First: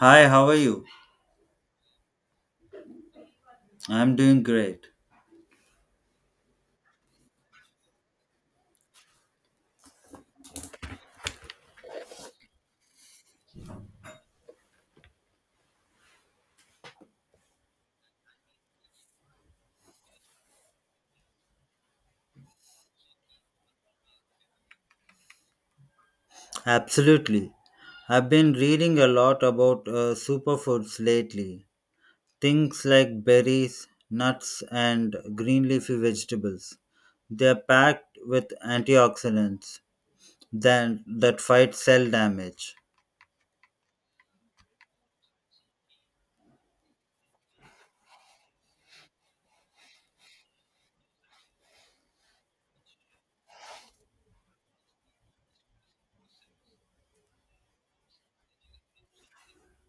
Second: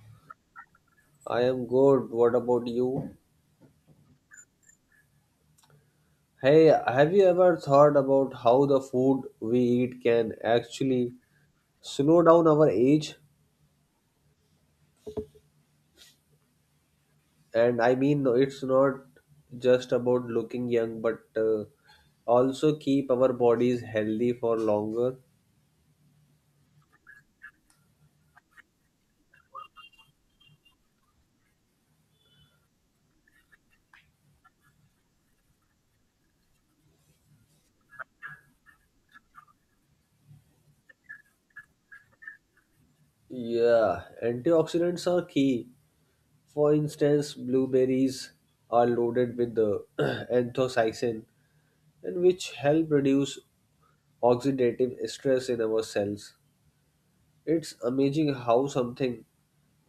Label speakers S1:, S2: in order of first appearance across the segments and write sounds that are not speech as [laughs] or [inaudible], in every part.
S1: Hi, how are you?
S2: I am good. What about you?
S1: I'm doing great.
S2: Hey, have you ever thought about how the food we eat can actually slow down our age? No, it's not just about looking young, but also keep our bodies healthy for longer.
S1: Absolutely. I've been reading a lot about superfoods lately. Things like berries, nuts, and green leafy vegetables. They're packed with antioxidants then that fight cell damage.
S2: Yeah, antioxidants are key. For instance, blueberries are loaded with the [clears throat] anthocyanin, and which help reduce oxidative stress in our cells. It's amazing how something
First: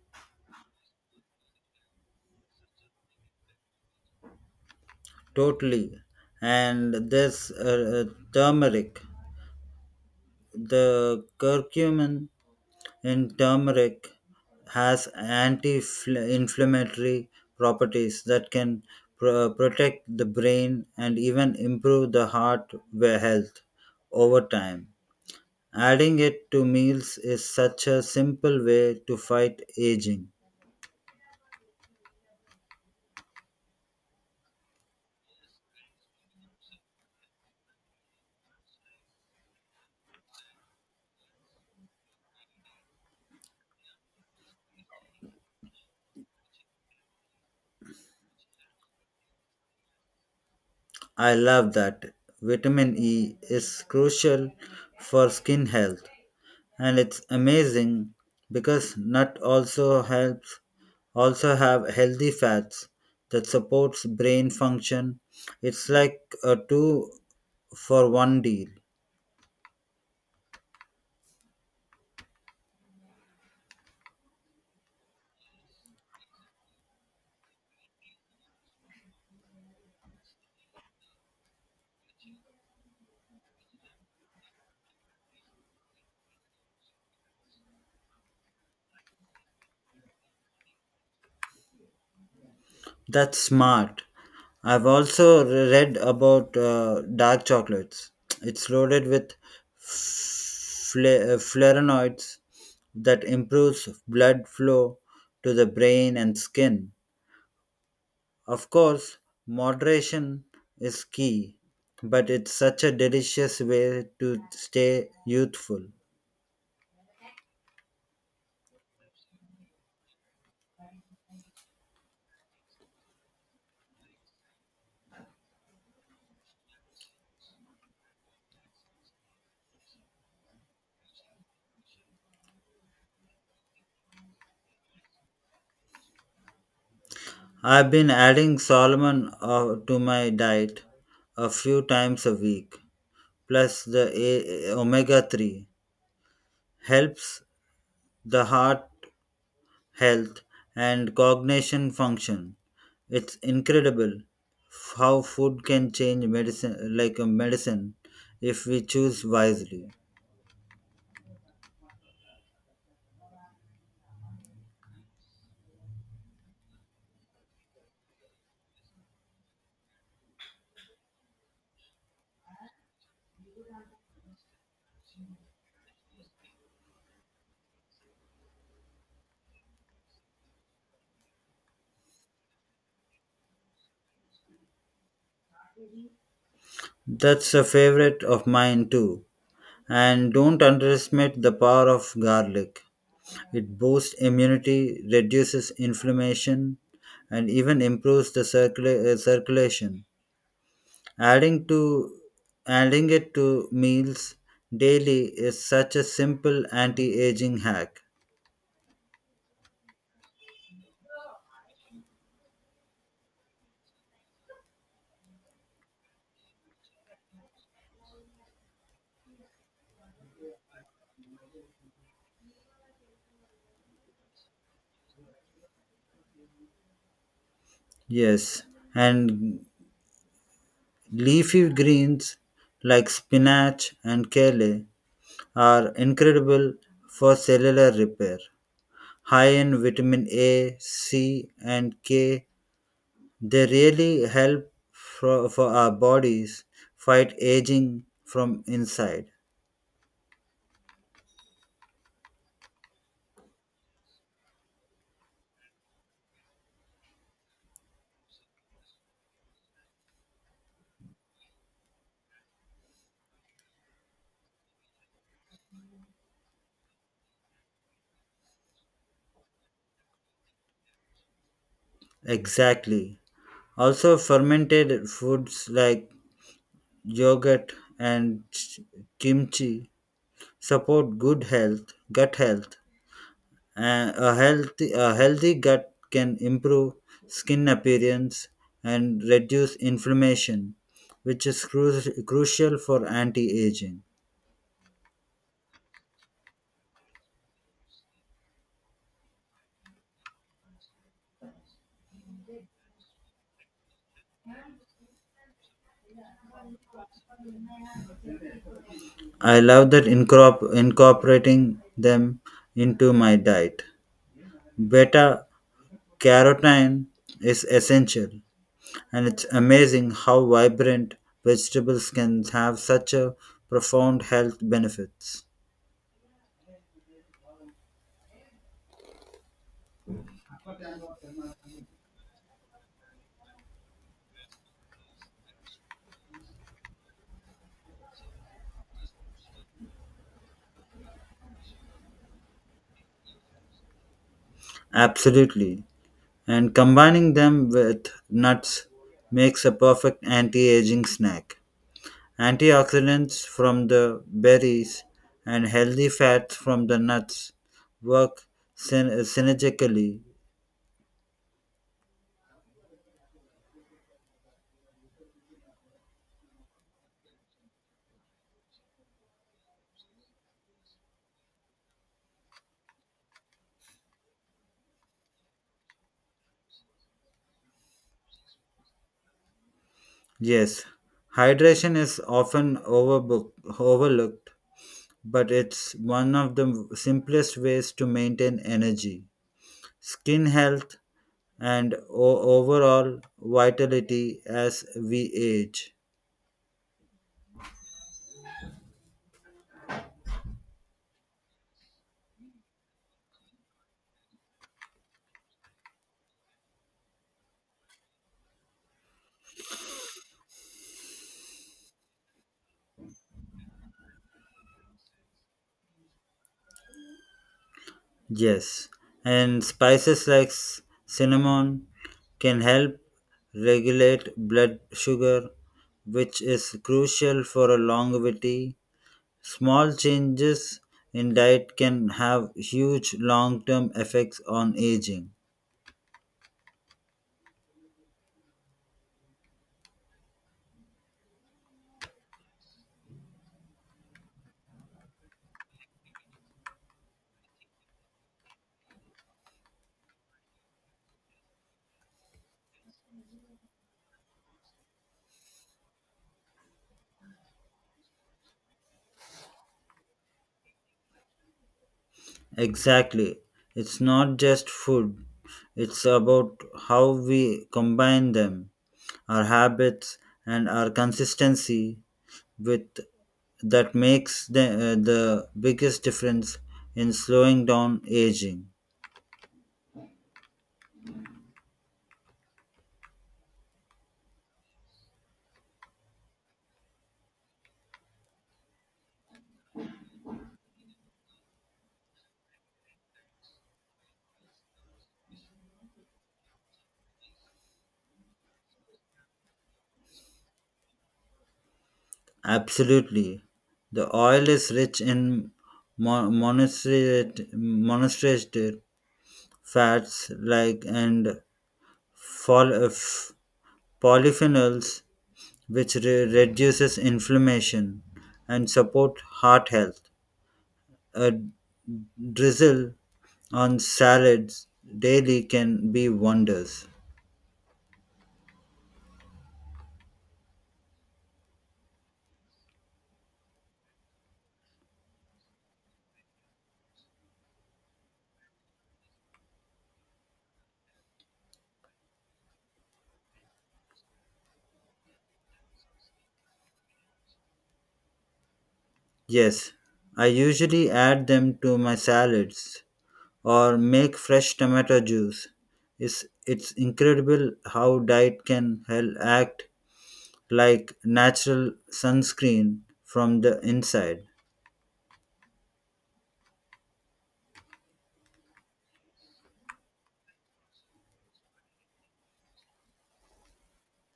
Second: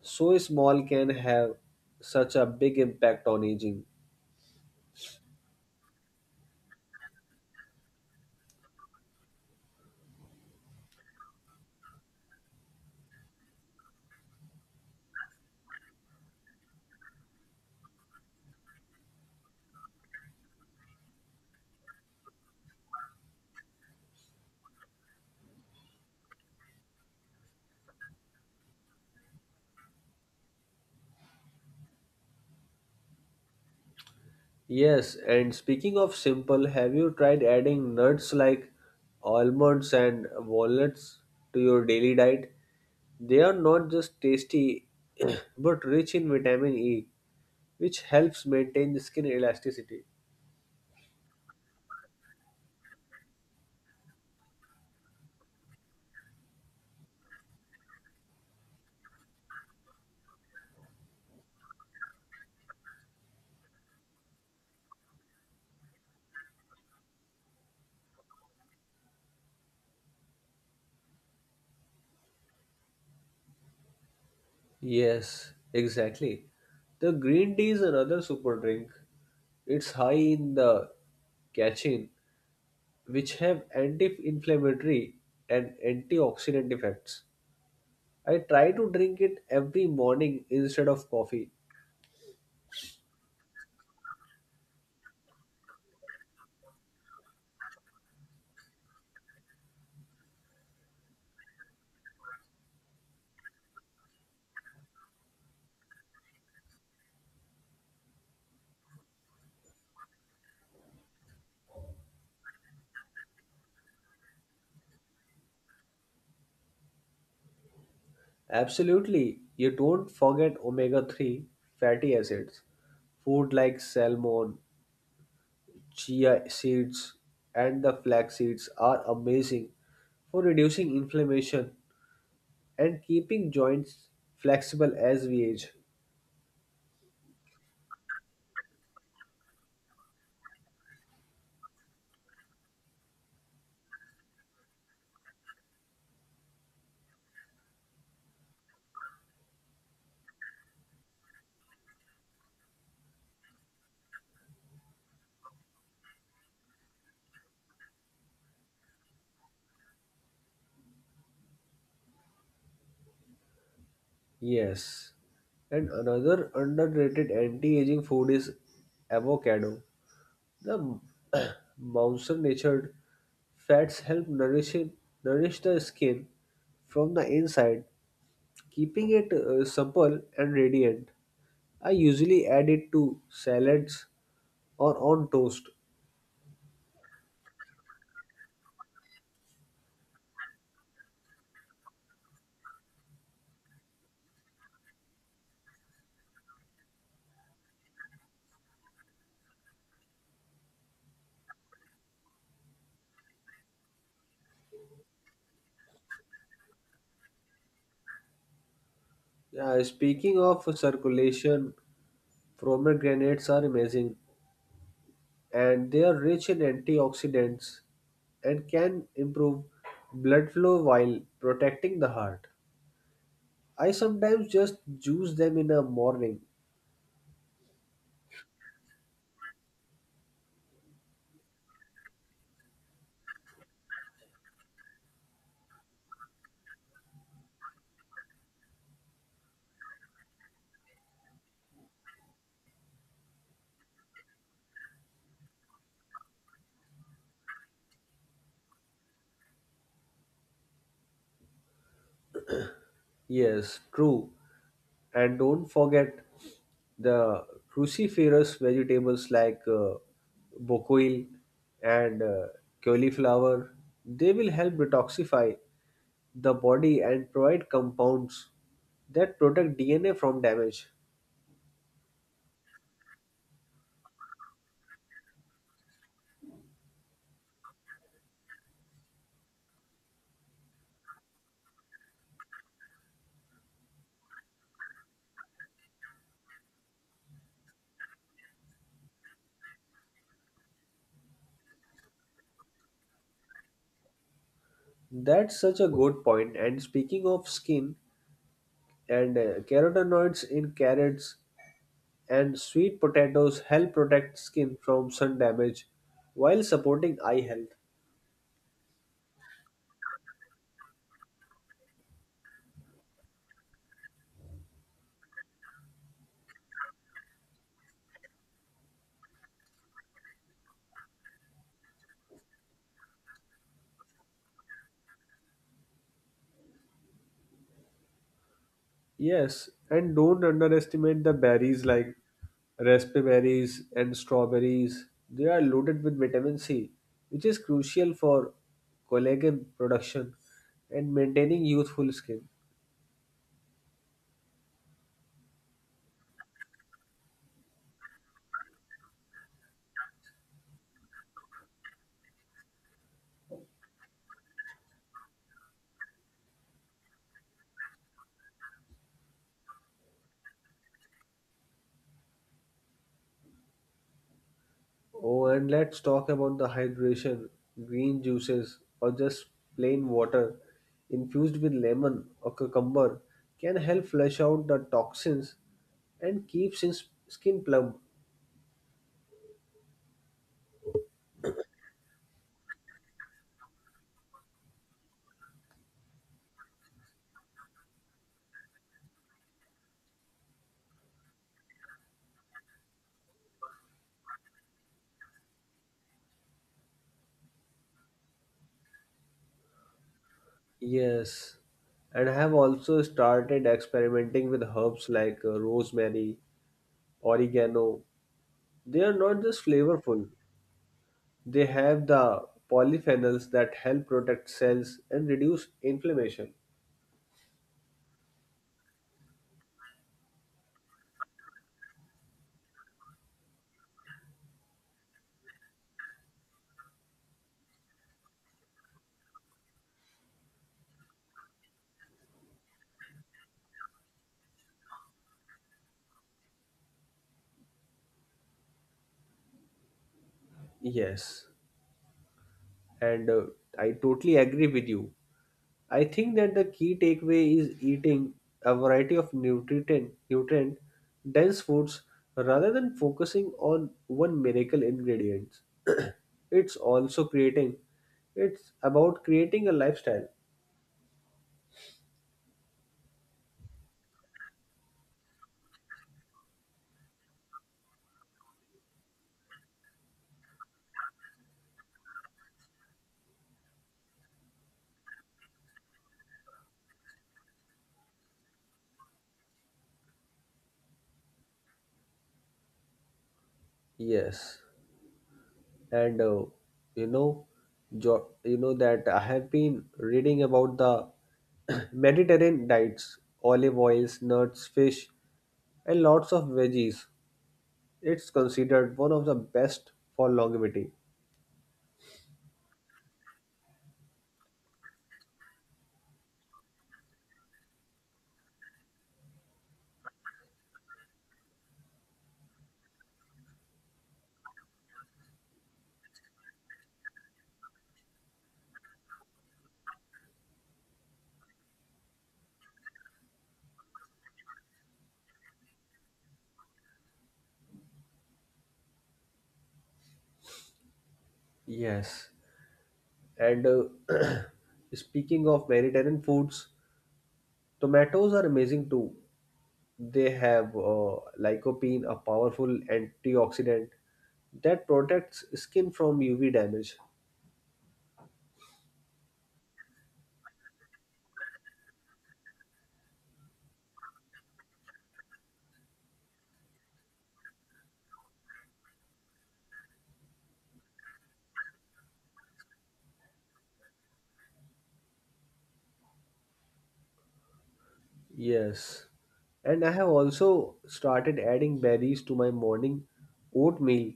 S2: so small can have such a big impact on aging.
S1: Totally. And there's turmeric, the curcumin. And turmeric has anti-inflammatory properties that can protect the brain and even improve the heart health over time. Adding it to meals is such a simple way to fight aging.
S2: Yes, and speaking of simple, have you tried adding nuts like almonds and walnuts to your daily diet? They are not just tasty, [clears throat] but rich in vitamin E, which helps maintain skin elasticity.
S1: I love that. Vitamin E is crucial for skin health, and it's amazing because nut also helps also have healthy fats that supports brain function. It's like a two for one deal.
S2: Yes, exactly. The green tea is another super drink. It's high in the catechin, which have anti-inflammatory and antioxidant effects. I try to drink it every morning instead of coffee.
S1: That's smart. I've also read about dark chocolates. It's loaded with flavonoids that improves blood flow to the brain and skin. Of course, moderation is key, but it's such a delicious way to stay youthful.
S2: Absolutely, you don't forget omega-3 fatty acids. Food like salmon, chia seeds, and the flax seeds are amazing for reducing inflammation and keeping joints flexible as we age.
S1: I've been adding salmon to my diet a few times a week, plus the omega 3 helps the heart health and cognition function. It's incredible how food can change medicine like a medicine if we choose wisely.
S2: Yes. And another underrated anti-aging food is avocado. The [coughs] [clears throat] mountain natured fats help nourish the skin from the inside, keeping it supple and radiant. I usually add it to salads or on toast.
S1: That's a favorite of mine too. And don't underestimate the power of garlic. It boosts immunity, reduces inflammation, and even improves the circulation. Adding to Adding it to meals daily is such a simple anti-aging hack.
S2: Speaking of circulation, pomegranates are amazing and they are rich in antioxidants and can improve blood flow while protecting the heart. I sometimes just juice them in the morning.
S1: Yes, and leafy greens like spinach and kale are incredible for cellular repair, high in vitamin A, C, and K. They really help for our bodies fight aging from inside.
S2: Yes, true. And don't forget the cruciferous vegetables like bocoil and cauliflower. They will help detoxify the body and provide compounds that protect DNA from damage.
S1: Exactly. Also, fermented foods like yogurt and kimchi support good health, gut health. A healthy gut can improve skin appearance and reduce inflammation, which is crucial for anti-aging.
S2: That's such a good point. And speaking of skin, and carotenoids in carrots and sweet potatoes help protect skin from sun damage while supporting eye health.
S1: I love incorporating them into my diet. Beta carotene is essential, and it's amazing how vibrant vegetables can have such a profound health benefits.
S2: Yes, and don't underestimate the berries like raspberry berries and strawberries. They are loaded with vitamin C, which is crucial for collagen production and maintaining youthful skin.
S1: Absolutely. And combining them with nuts makes a perfect anti-aging snack. Antioxidants from the berries and healthy fats from the nuts work synergically.
S2: Oh, and let's talk about the hydration. Green juices, or just plain water infused with lemon or cucumber, can help flush out the toxins and keep skin plump.
S1: Yes, hydration is often overlooked, but it's one of the simplest ways to maintain energy, skin health, and overall vitality as we age.
S2: Yes, and I have also started experimenting with herbs like rosemary, oregano. They are not just flavorful, they have the polyphenols that help protect cells and reduce inflammation.
S1: Yes, and spices like cinnamon can help regulate blood sugar, which is crucial for a longevity. Small changes in diet can have huge long term effects on aging.
S2: Yes, and I totally agree with you. I think that the key takeaway is eating a variety of nutrient dense foods rather than focusing on one miracle ingredient. [clears throat] It's also creating it's about creating a lifestyle.
S1: Exactly. It's not just food, it's about how we combine them, our habits, and our consistency with that makes the biggest difference in slowing down aging.
S2: Yes. And you know jo- you know that I have been reading about the [clears throat] Mediterranean diets, olive oils, nuts, fish, and lots of veggies. It's considered one of the best for longevity.
S1: Absolutely. The oil is rich in monosaturated fats and fol- uh, f- polyphenols which reduces inflammation and support heart health. A drizzle on salads daily can be wonders.
S2: Yes. And [clears throat] speaking of Mediterranean foods, tomatoes are amazing too. They have lycopene, a powerful antioxidant that protects skin from UV damage.
S1: Yes, I usually add them to my salads or make fresh tomato juice. It's incredible how diet can help act like natural sunscreen from the inside.
S2: Yes. And I have also started adding berries to my morning oatmeal.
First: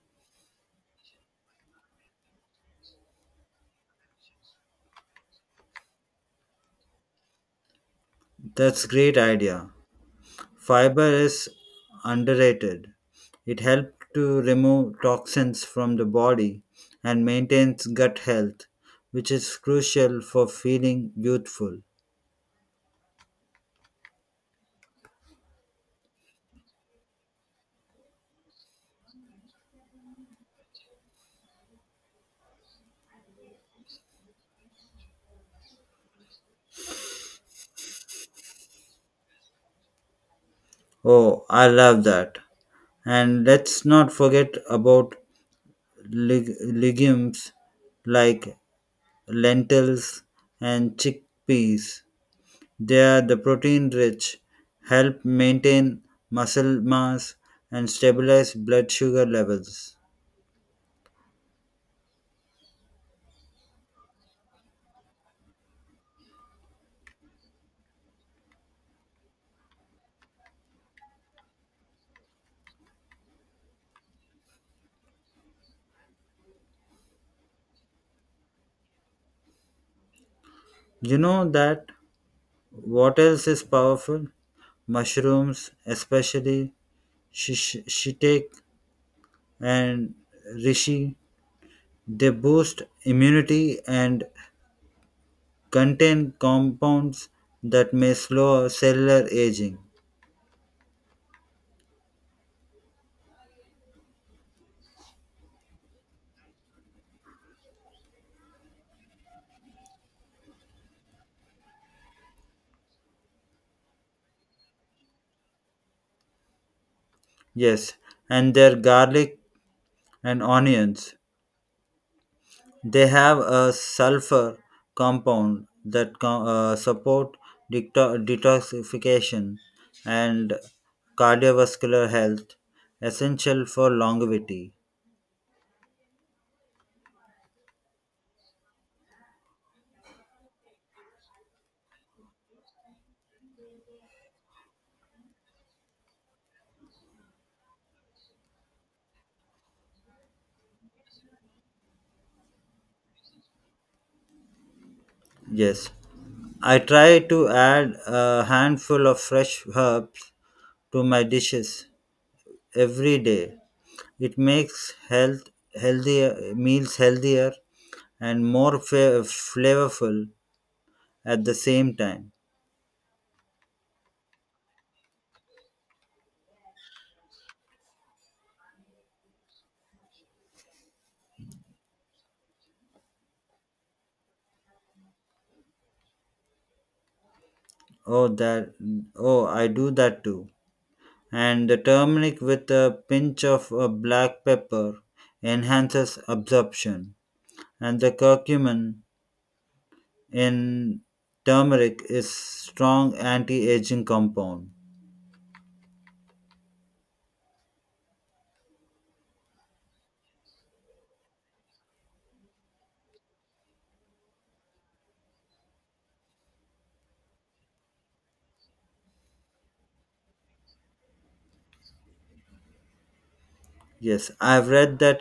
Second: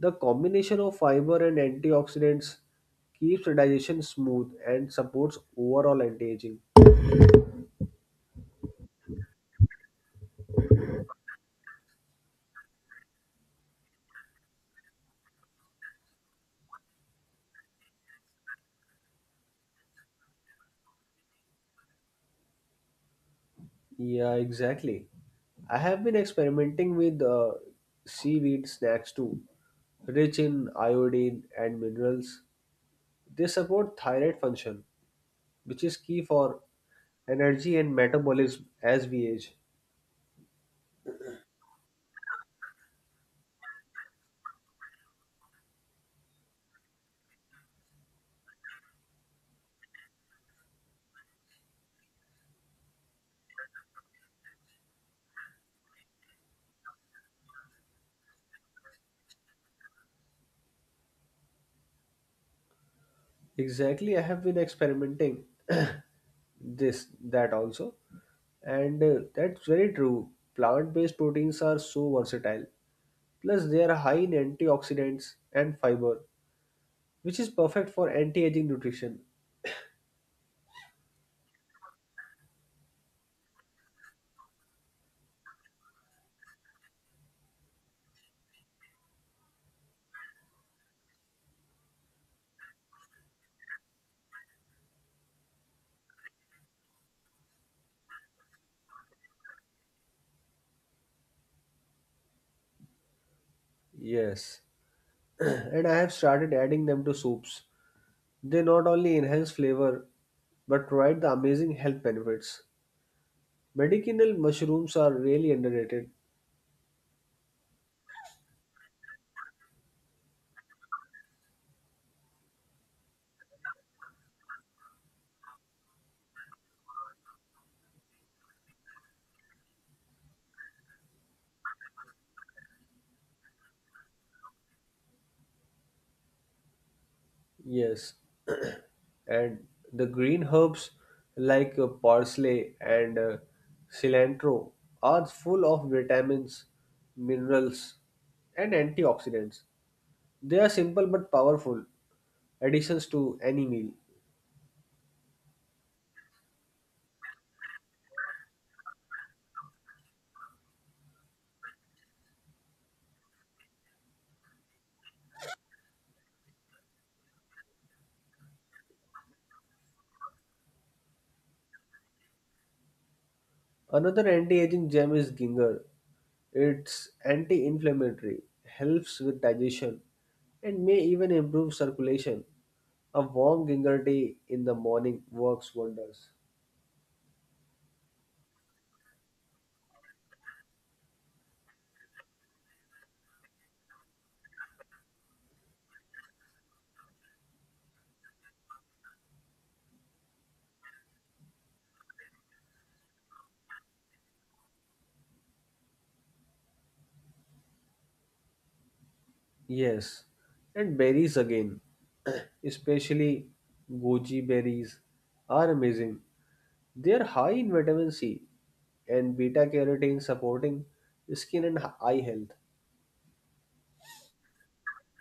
S2: The combination of fiber and antioxidants keeps digestion smooth and supports overall anti-aging.
S1: That's great idea. Fiber is underrated. It helps to remove toxins from the body and maintains gut health, which is crucial for feeling youthful.
S2: Yeah, exactly. I have been experimenting with seaweed snacks too, rich in iodine and minerals. They support thyroid function, which is key for energy and metabolism as we age.
S1: Oh, I love that. And let's not forget about legumes like lentils and chickpeas. They are the protein rich, help maintain muscle mass and stabilize blood sugar levels.
S2: Exactly, I have been experimenting this that also, and that's very true. Plant-based proteins are so versatile. Plus, they are high in antioxidants and fiber, which is perfect for anti-aging nutrition.
S1: You know that what else is powerful? Mushrooms, especially shiitake and reishi. They boost immunity and contain compounds that may slow cellular aging.
S2: Yes. [clears throat] And I have started adding them to soups. They not only enhance flavor but provide the amazing health benefits. Medicinal mushrooms are really underrated.
S1: Yes, and their garlic and onions. They have a sulfur compound that support detoxification and cardiovascular health, essential for longevity.
S2: Yes, [clears throat] and the green herbs like parsley and cilantro are full of vitamins, minerals, and antioxidants. They are simple but powerful additions to any meal.
S1: Yes, I try to add a handful of fresh herbs to my dishes every day. It makes healthier and more flavorful at the same time.
S2: Another anti-aging gem is ginger. It's anti-inflammatory, helps with digestion, and may even improve circulation. A warm ginger tea in the morning works wonders.
S1: Oh, that oh, I do that too. And the turmeric with a pinch of black pepper enhances absorption, and the curcumin in turmeric is strong anti-aging compound.
S2: Yes, and berries again, [clears throat] especially goji berries, are amazing. They are high in vitamin C and beta carotene, supporting skin and eye health.
S1: Yes, I've read that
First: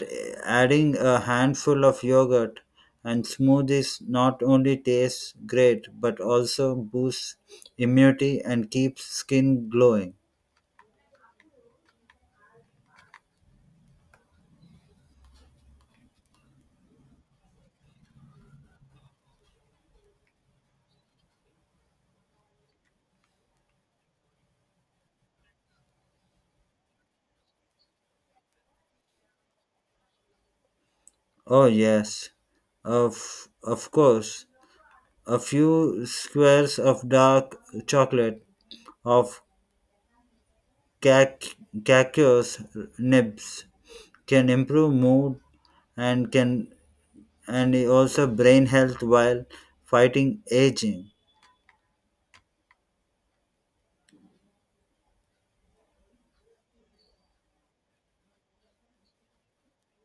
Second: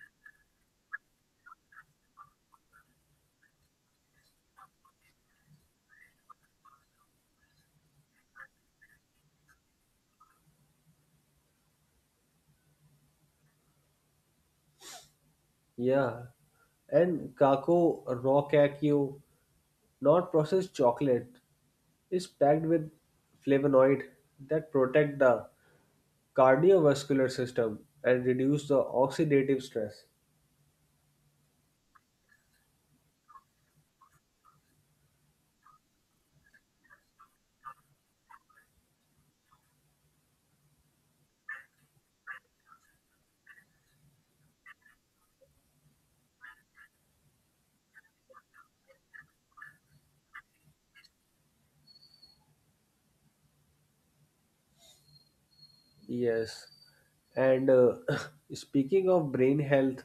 S1: adding a handful of yogurt and smoothies not only tastes great but also boosts immunity and keeps skin glowing.
S2: Yeah, and kako raw cacao. Not processed chocolate is packed with flavonoid that protect the cardiovascular system and reduce the oxidative stress.
S1: Oh yes, of course, a few squares of dark chocolate of cac- cacao's nibs can improve mood and can and also brain health while fighting aging.
S2: Yes. And [coughs] [clears throat] speaking of brain health,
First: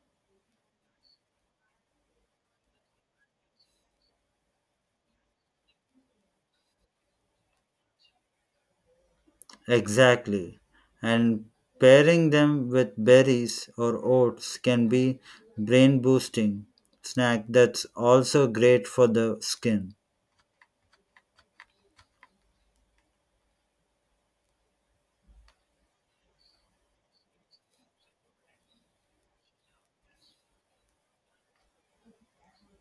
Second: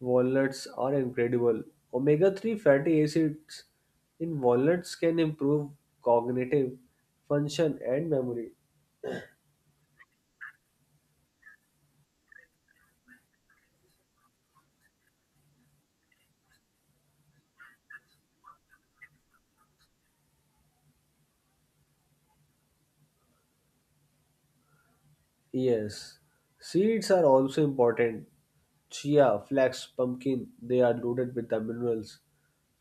S2: walnuts are incredible. Omega 3 fatty acids in walnuts can improve cognitive function and memory.
S1: Exactly. And pairing them with berries or oats can be brain boosting snack that's also great for the skin.
S2: Yes, seeds are also important. Chia, flax, pumpkin, they are loaded with the minerals,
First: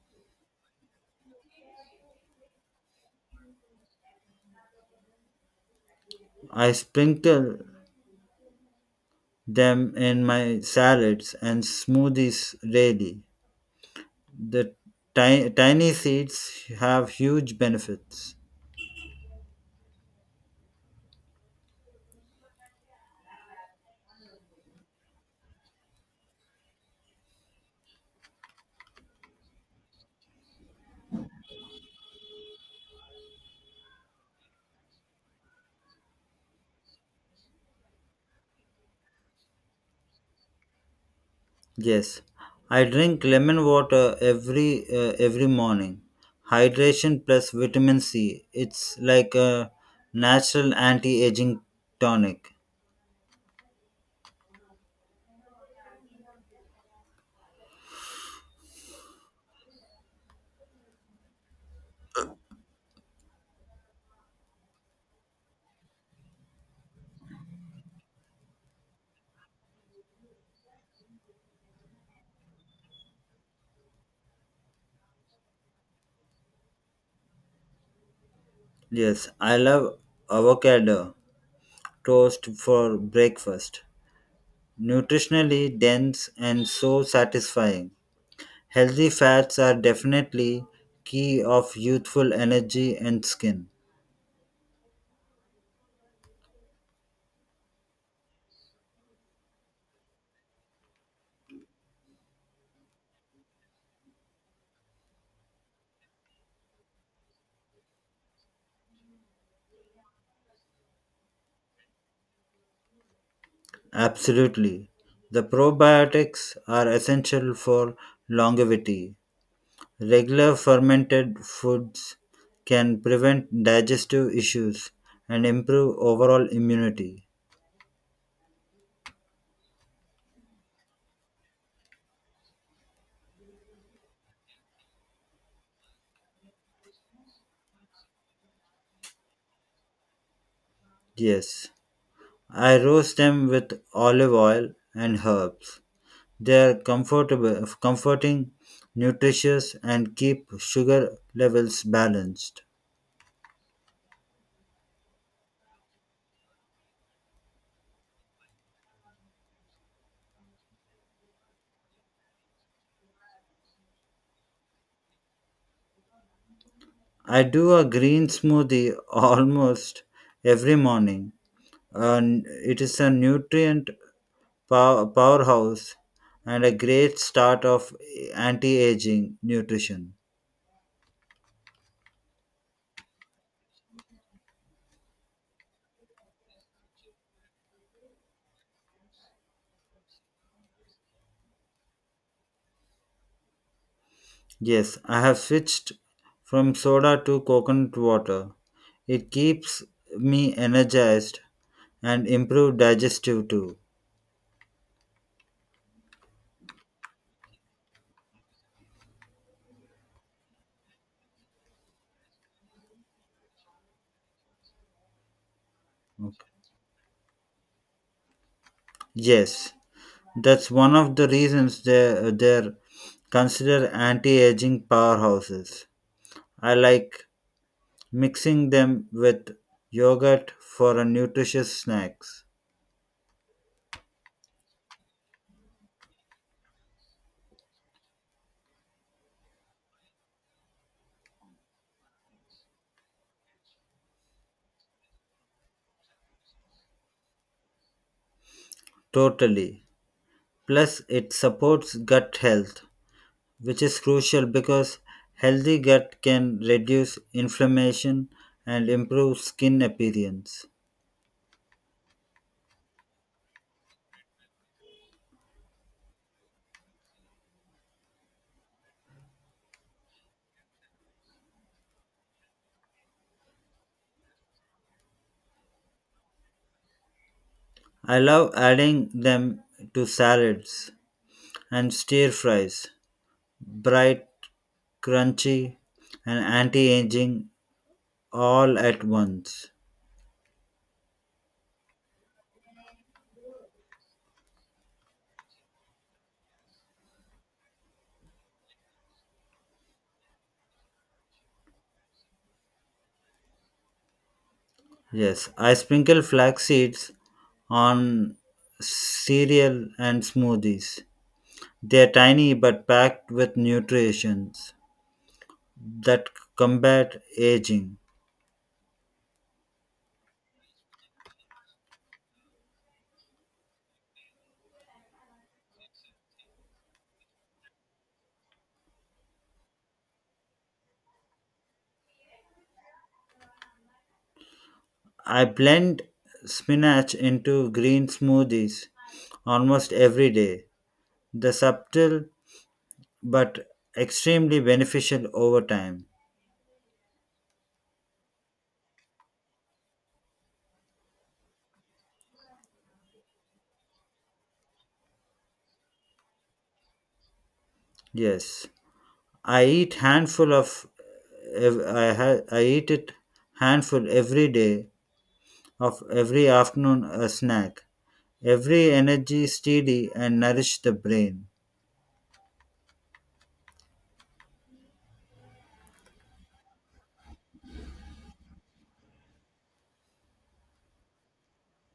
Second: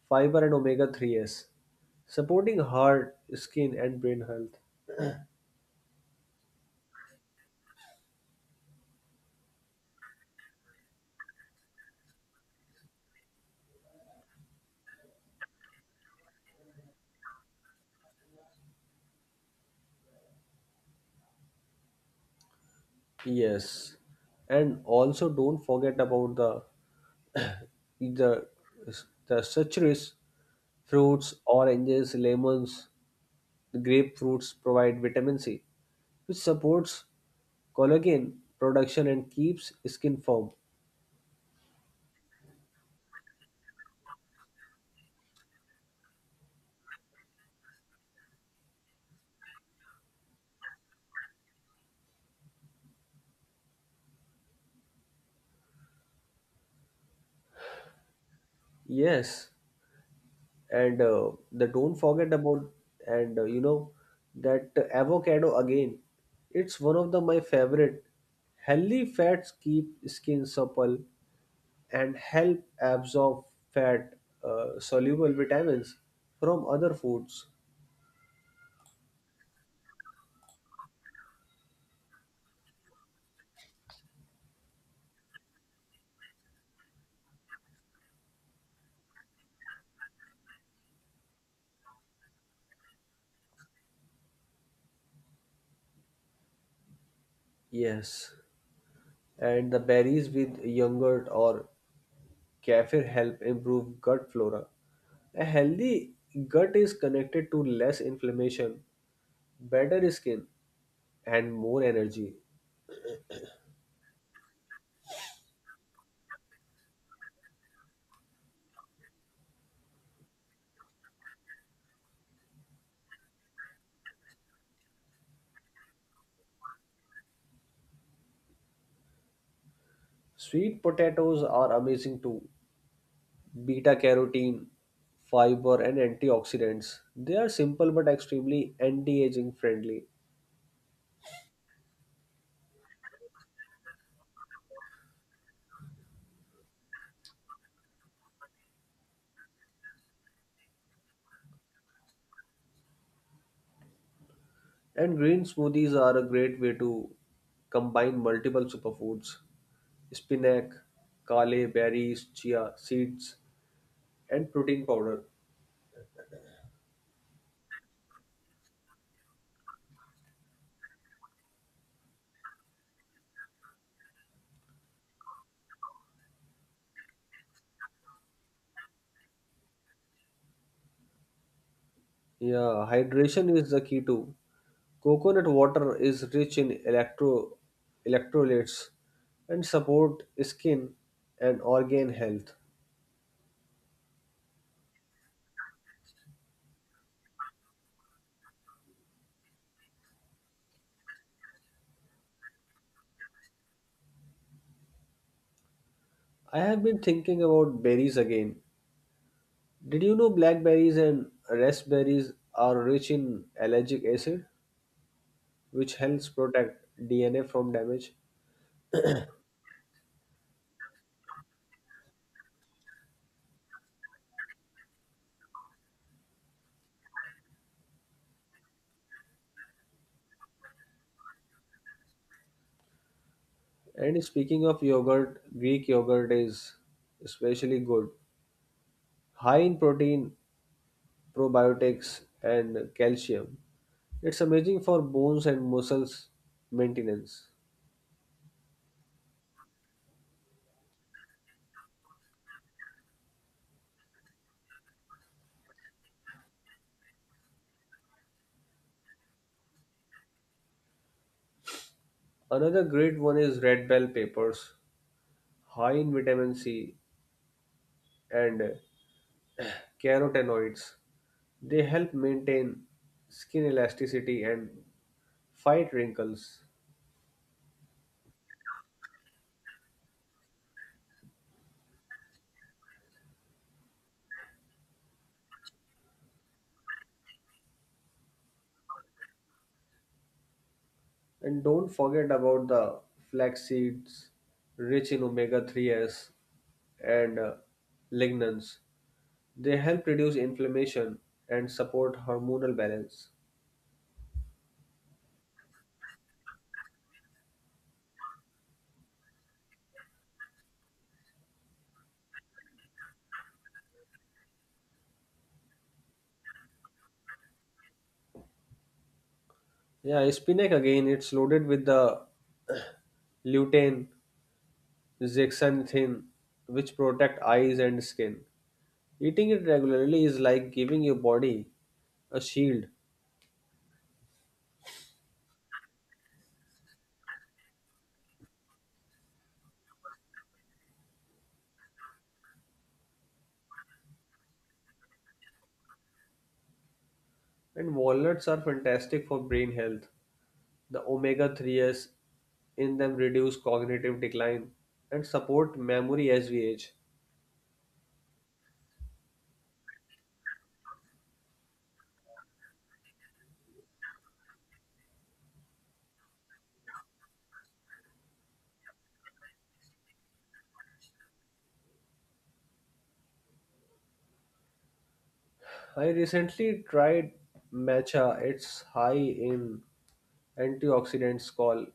S2: fiber, and omega 3s, supporting heart, skin, and brain health.
S1: I sprinkle them in my salads and smoothies daily. The tiny seeds have huge benefits.
S2: Yes, and also don't forget about the, the such rich fruits. Oranges, lemons, grapefruits provide vitamin C, which supports collagen production and keeps skin firm.
S1: Yes, I drink lemon water every morning. Hydration plus vitamin C. It's like a natural anti-aging tonic.
S2: Yes, and the don't forget about and you know that avocado again, it's one of the my favorite. Healthy fats keep skin supple and help absorb fat soluble vitamins from other foods.
S1: Yes, I love avocado toast for breakfast. Nutritionally dense and so satisfying. Healthy fats are definitely key of youthful energy and skin.
S2: Yes, and the berries with yogurt or kefir help improve gut flora. A healthy gut is connected to less inflammation, better skin, and more energy.
S1: Absolutely. The probiotics are essential for longevity. Regular fermented foods can prevent digestive issues and improve overall immunity.
S2: Sweet potatoes are amazing too. Beta carotene, fiber, and antioxidants. They are simple but extremely anti aging friendly.
S1: Yes, I roast them with olive oil and herbs. They are comforting, nutritious, and keep sugar levels balanced.
S2: And green smoothies are a great way to combine multiple superfoods: spinach, kale, berries, chia seeds, and protein powder.
S1: I do a green smoothie [laughs] almost every morning. And it is a nutrient powerhouse and a great start of anti-aging nutrition.
S2: Yeah, hydration is the key too. Coconut water is rich in electrolytes and support skin and organ health.
S1: Yes, I have switched from soda to coconut water. It keeps me energized and improve digestive too.
S2: I have been thinking about berries again. Did you know blackberries and raspberries are rich in allergic acid, which helps
S1: Okay.
S2: protect DNA from damage?
S1: Yes, that's one of the reasons they're considered anti-aging powerhouses. I like mixing them with yogurt for a nutritious snacks.
S2: And speaking of yogurt, Greek yogurt is especially good, high in protein, probiotics, and calcium. It's amazing for bones and muscles maintenance.
S1: Totally, plus it supports gut health, which is crucial because healthy gut can reduce inflammation and improve skin appearance.
S2: Another great one is red bell peppers, high in vitamin C and carotenoids. They help maintain skin elasticity and fight wrinkles.
S1: I love adding them to salads and stir fries, bright, crunchy, and anti-aging all at once.
S2: And don't forget about the flax seeds, rich in omega 3s and lignans. They help reduce inflammation and support hormonal balance.
S1: Yes, I sprinkle flax seeds on cereal and smoothies. They are tiny but packed with nutrients that combat aging.
S2: Yeah, spinach again, it's loaded with the [clears throat] lutein, zeaxanthin, which protect eyes and skin. Eating it regularly is like giving your body a shield,
S1: I blend spinach into green smoothies almost every day. The subtle but extremely beneficial over time.
S2: and walnuts are fantastic for brain health. The omega 3s in them reduce cognitive decline and support memory as we age.
S1: Yes, I eat handful of I eat it handful every day of every afternoon a snack. Every energy steady and nourish the brain.
S2: I recently tried matcha, it's high in antioxidants called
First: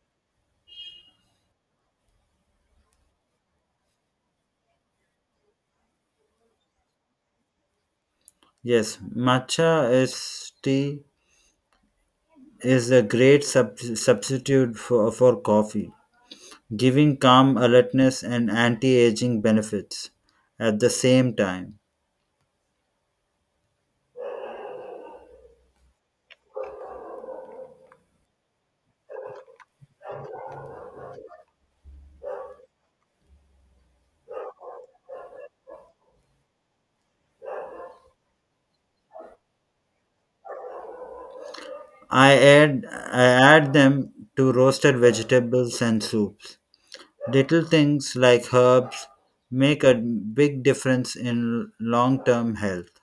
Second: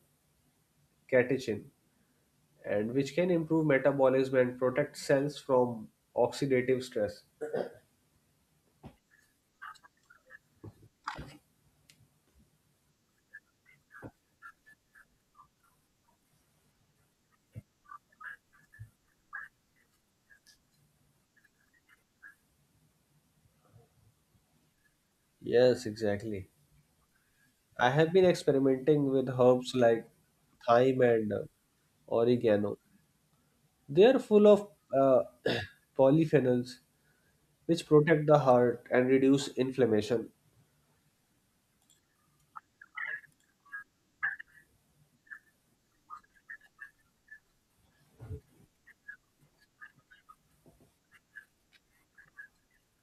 S2: catechin, and which can improve metabolism and protect cells from oxidative stress.
S1: Yes, matcha is tea is a great substitute for coffee, giving calm alertness and anti-aging benefits at the same time.
S2: Yes, exactly. I have been experimenting with herbs like thyme and oregano. They are full of uh, [clears throat] polyphenols, which protect the heart and reduce inflammation.
S1: I add them to roasted vegetables and soups. Little things like herbs make a big difference in long-term health.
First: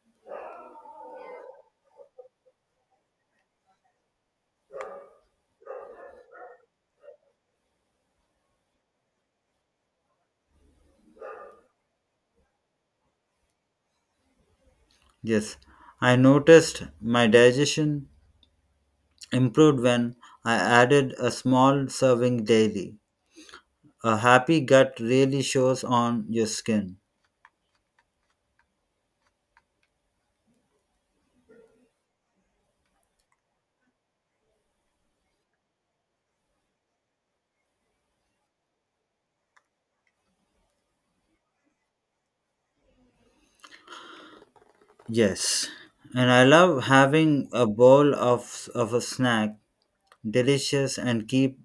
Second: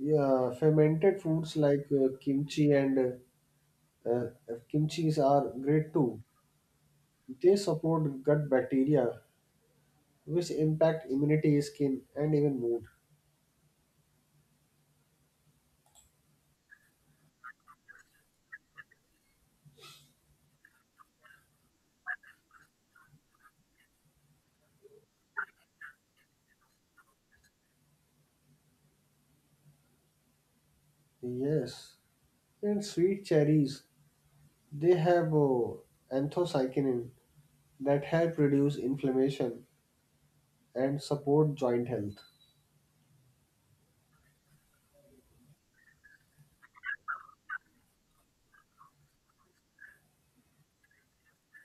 S2: Yeah, fermented foods like kimchi and uh, uh, kimchis are great too. They support gut bacteria, which impact immunity, skin, and even mood.
S1: Yes, I noticed my digestion improved when I added a small serving daily. A happy gut really shows on your skin.
S2: Yes, and sweet cherries. They have anthocyanin, that help reduce inflammation and support joint health.
S1: Yes, and I love having a bowl of a snack, delicious and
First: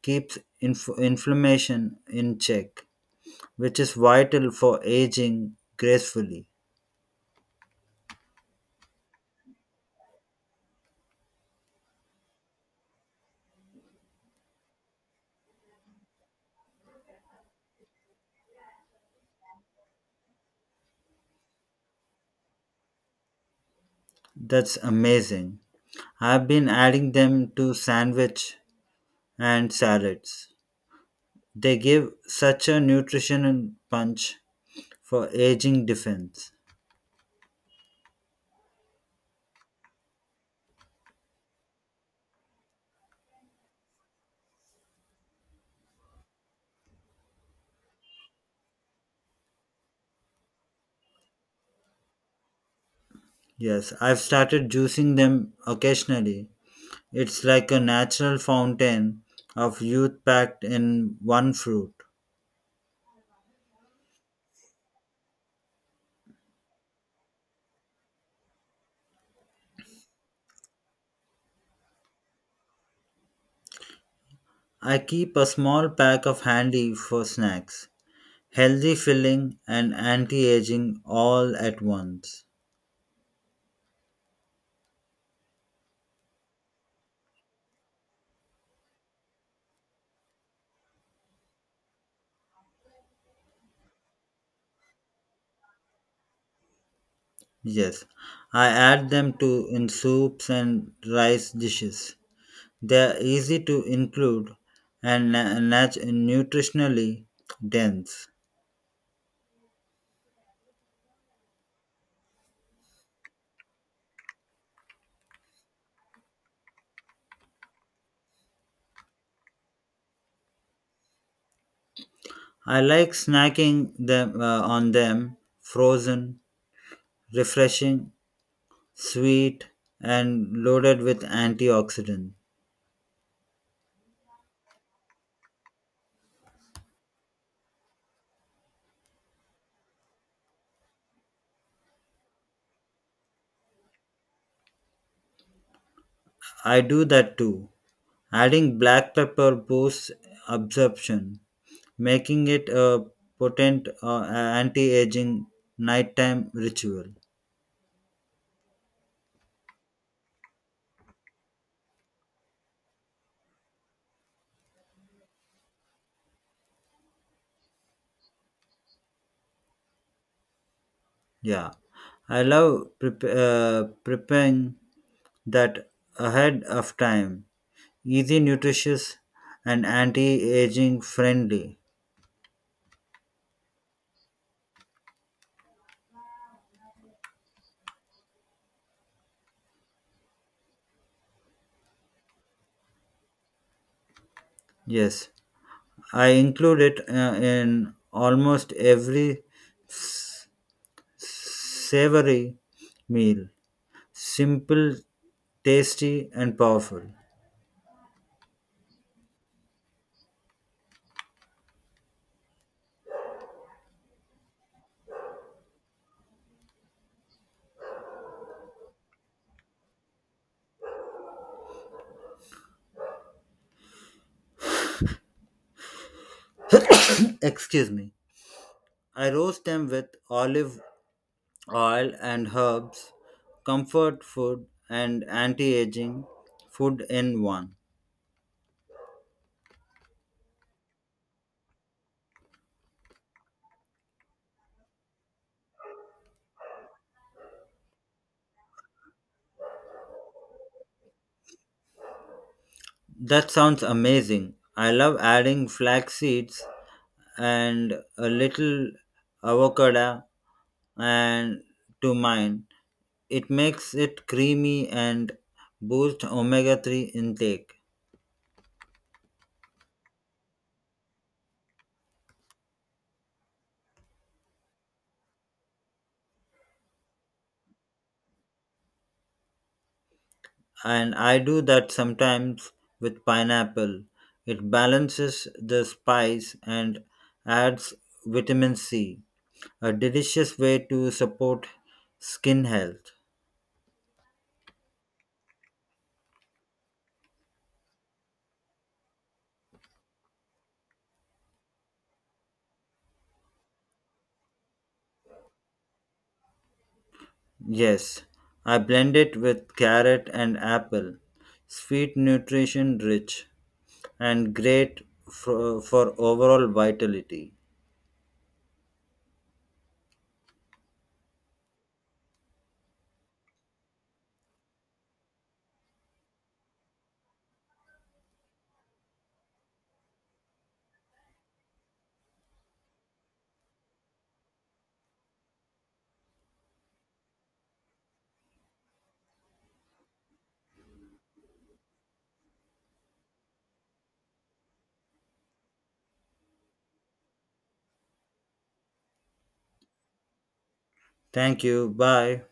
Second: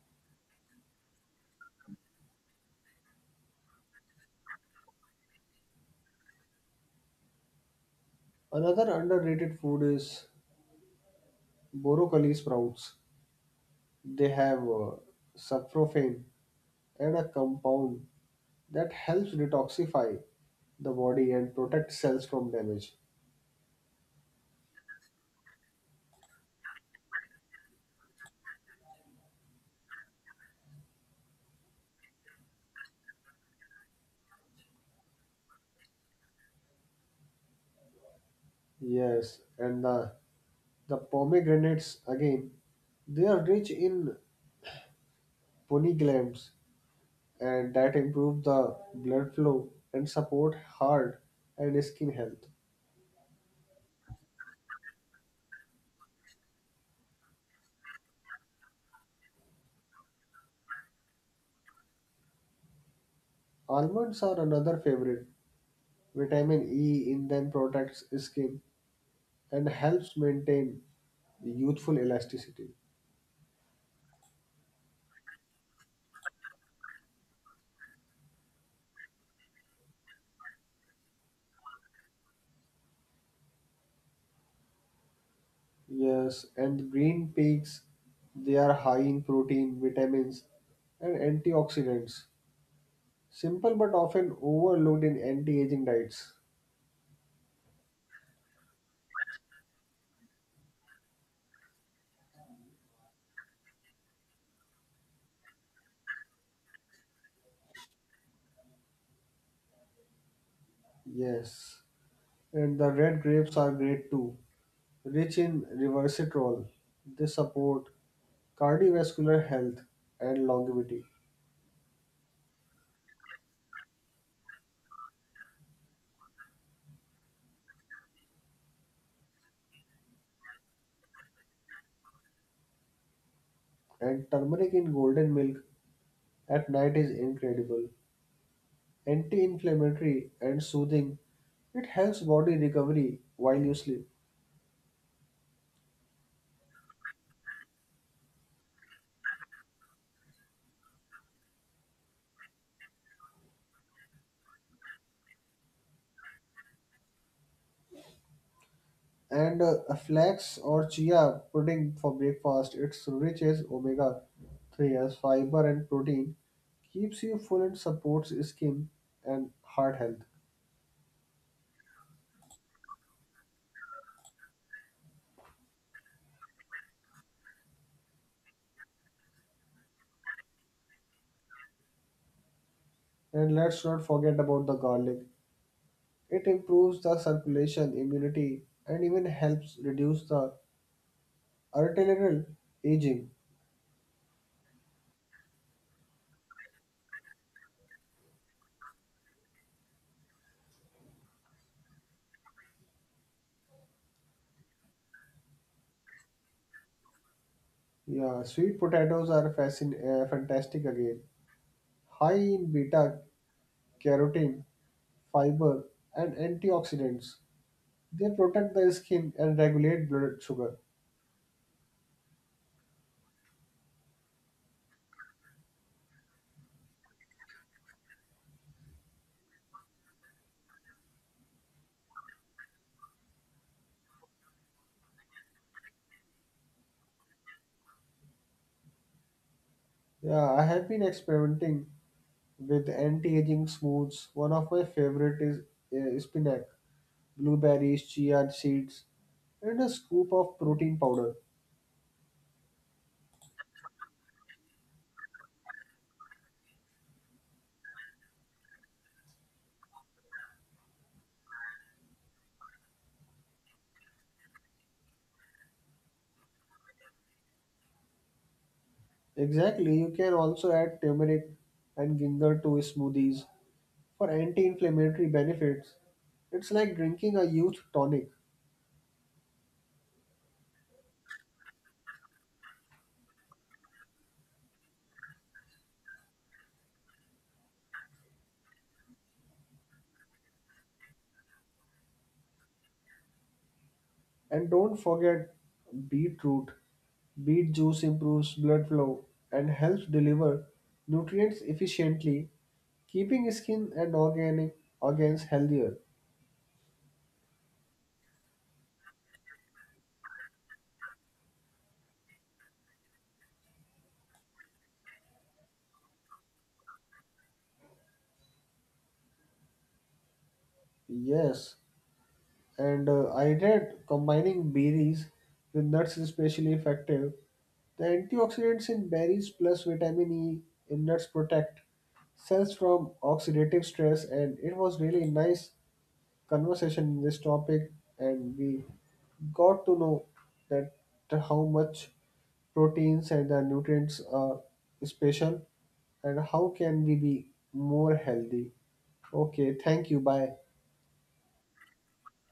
S1: keeps inflammation in check, which is vital for aging gracefully.
S2: Another underrated food is broccoli sprouts. They have saprophyne and a compound that helps detoxify the body and protect cells from damage.
S1: That's amazing. I've been adding them to sandwich and salads. They give such a nutrition and punch for aging defense.
S2: Yes, and the pomegranates again, they are rich in polyglands and that improve the blood flow and support heart and skin health.
S1: Yes, I've started juicing them occasionally. It's like a natural fountain of youth packed in one fruit.
S2: Almonds are another favorite. Vitamin E in them protects skin and helps maintain youthful elasticity.
S1: I keep a small pack of handy for snacks, healthy filling and anti-aging all at once.
S2: Yes, and green peas, they are high in protein, vitamins, and antioxidants. Simple but often overlooked in anti-aging diets.
S1: Yes, I add them to in soups and rice dishes. They are easy to include and nutritionally dense.
S2: Yes, and the red grapes are great too, rich in resveratrol. They support cardiovascular health and longevity.
S1: I like snacking them on them frozen, refreshing, sweet, and loaded with antioxidants.
S2: And turmeric in golden milk at night is incredible. Anti-inflammatory and soothing. It helps body recovery while you sleep.
S1: I do that too. Adding black pepper boosts absorption, making it a potent anti-aging nighttime ritual.
S2: And a flax or chia pudding for breakfast. It's rich as omega 3 as fiber and protein. Keeps you full and supports skin and heart health.
S1: Yeah, I love preparing that ahead of time. Easy, nutritious, and anti-aging friendly.
S2: And let's not forget about the garlic. It improves the circulation, immunity, and even helps reduce the arterial aging.
S1: Yes, I include it in almost every savory meal. Simple, tasty, and powerful.
S2: Yeah, sweet potatoes are fantastic again. High in beta carotene, fiber, and antioxidants. They protect the skin and regulate blood sugar.
S1: [coughs] Excuse me. I roast them with olive oil and herbs, comfort food, and anti aging food in one.
S2: Yeah, I have been experimenting with anti-aging smooths. One of my favorite is spinach, blueberries, chia seeds, and a scoop of protein powder.
S1: That sounds amazing. I love adding flax seeds and a little avocado and to mine. It makes it creamy and boosts omega 3 intake.
S2: Exactly, you can also add turmeric and ginger to smoothies for anti-inflammatory benefits. It's like drinking a youth tonic.
S1: And I do that sometimes with pineapple. It balances the spice and adds vitamin C, a delicious way to support skin health.
S2: And don't forget beetroot. Beet juice improves blood flow and helps deliver nutrients efficiently, keeping skin and organic organs healthier.
S1: Yes, I blend it with carrot and apple. Sweet, nutrition rich, and great for overall vitality.
S2: Yes, And I read combining berries with nuts is especially effective. The antioxidants in berries plus vitamin E in nuts protect cells from oxidative stress. And it was really nice conversation in this topic, and we got to know that how much proteins and the nutrients are special, and how can we be more healthy. Okay, thank you, bye.
S1: Thank you. Bye.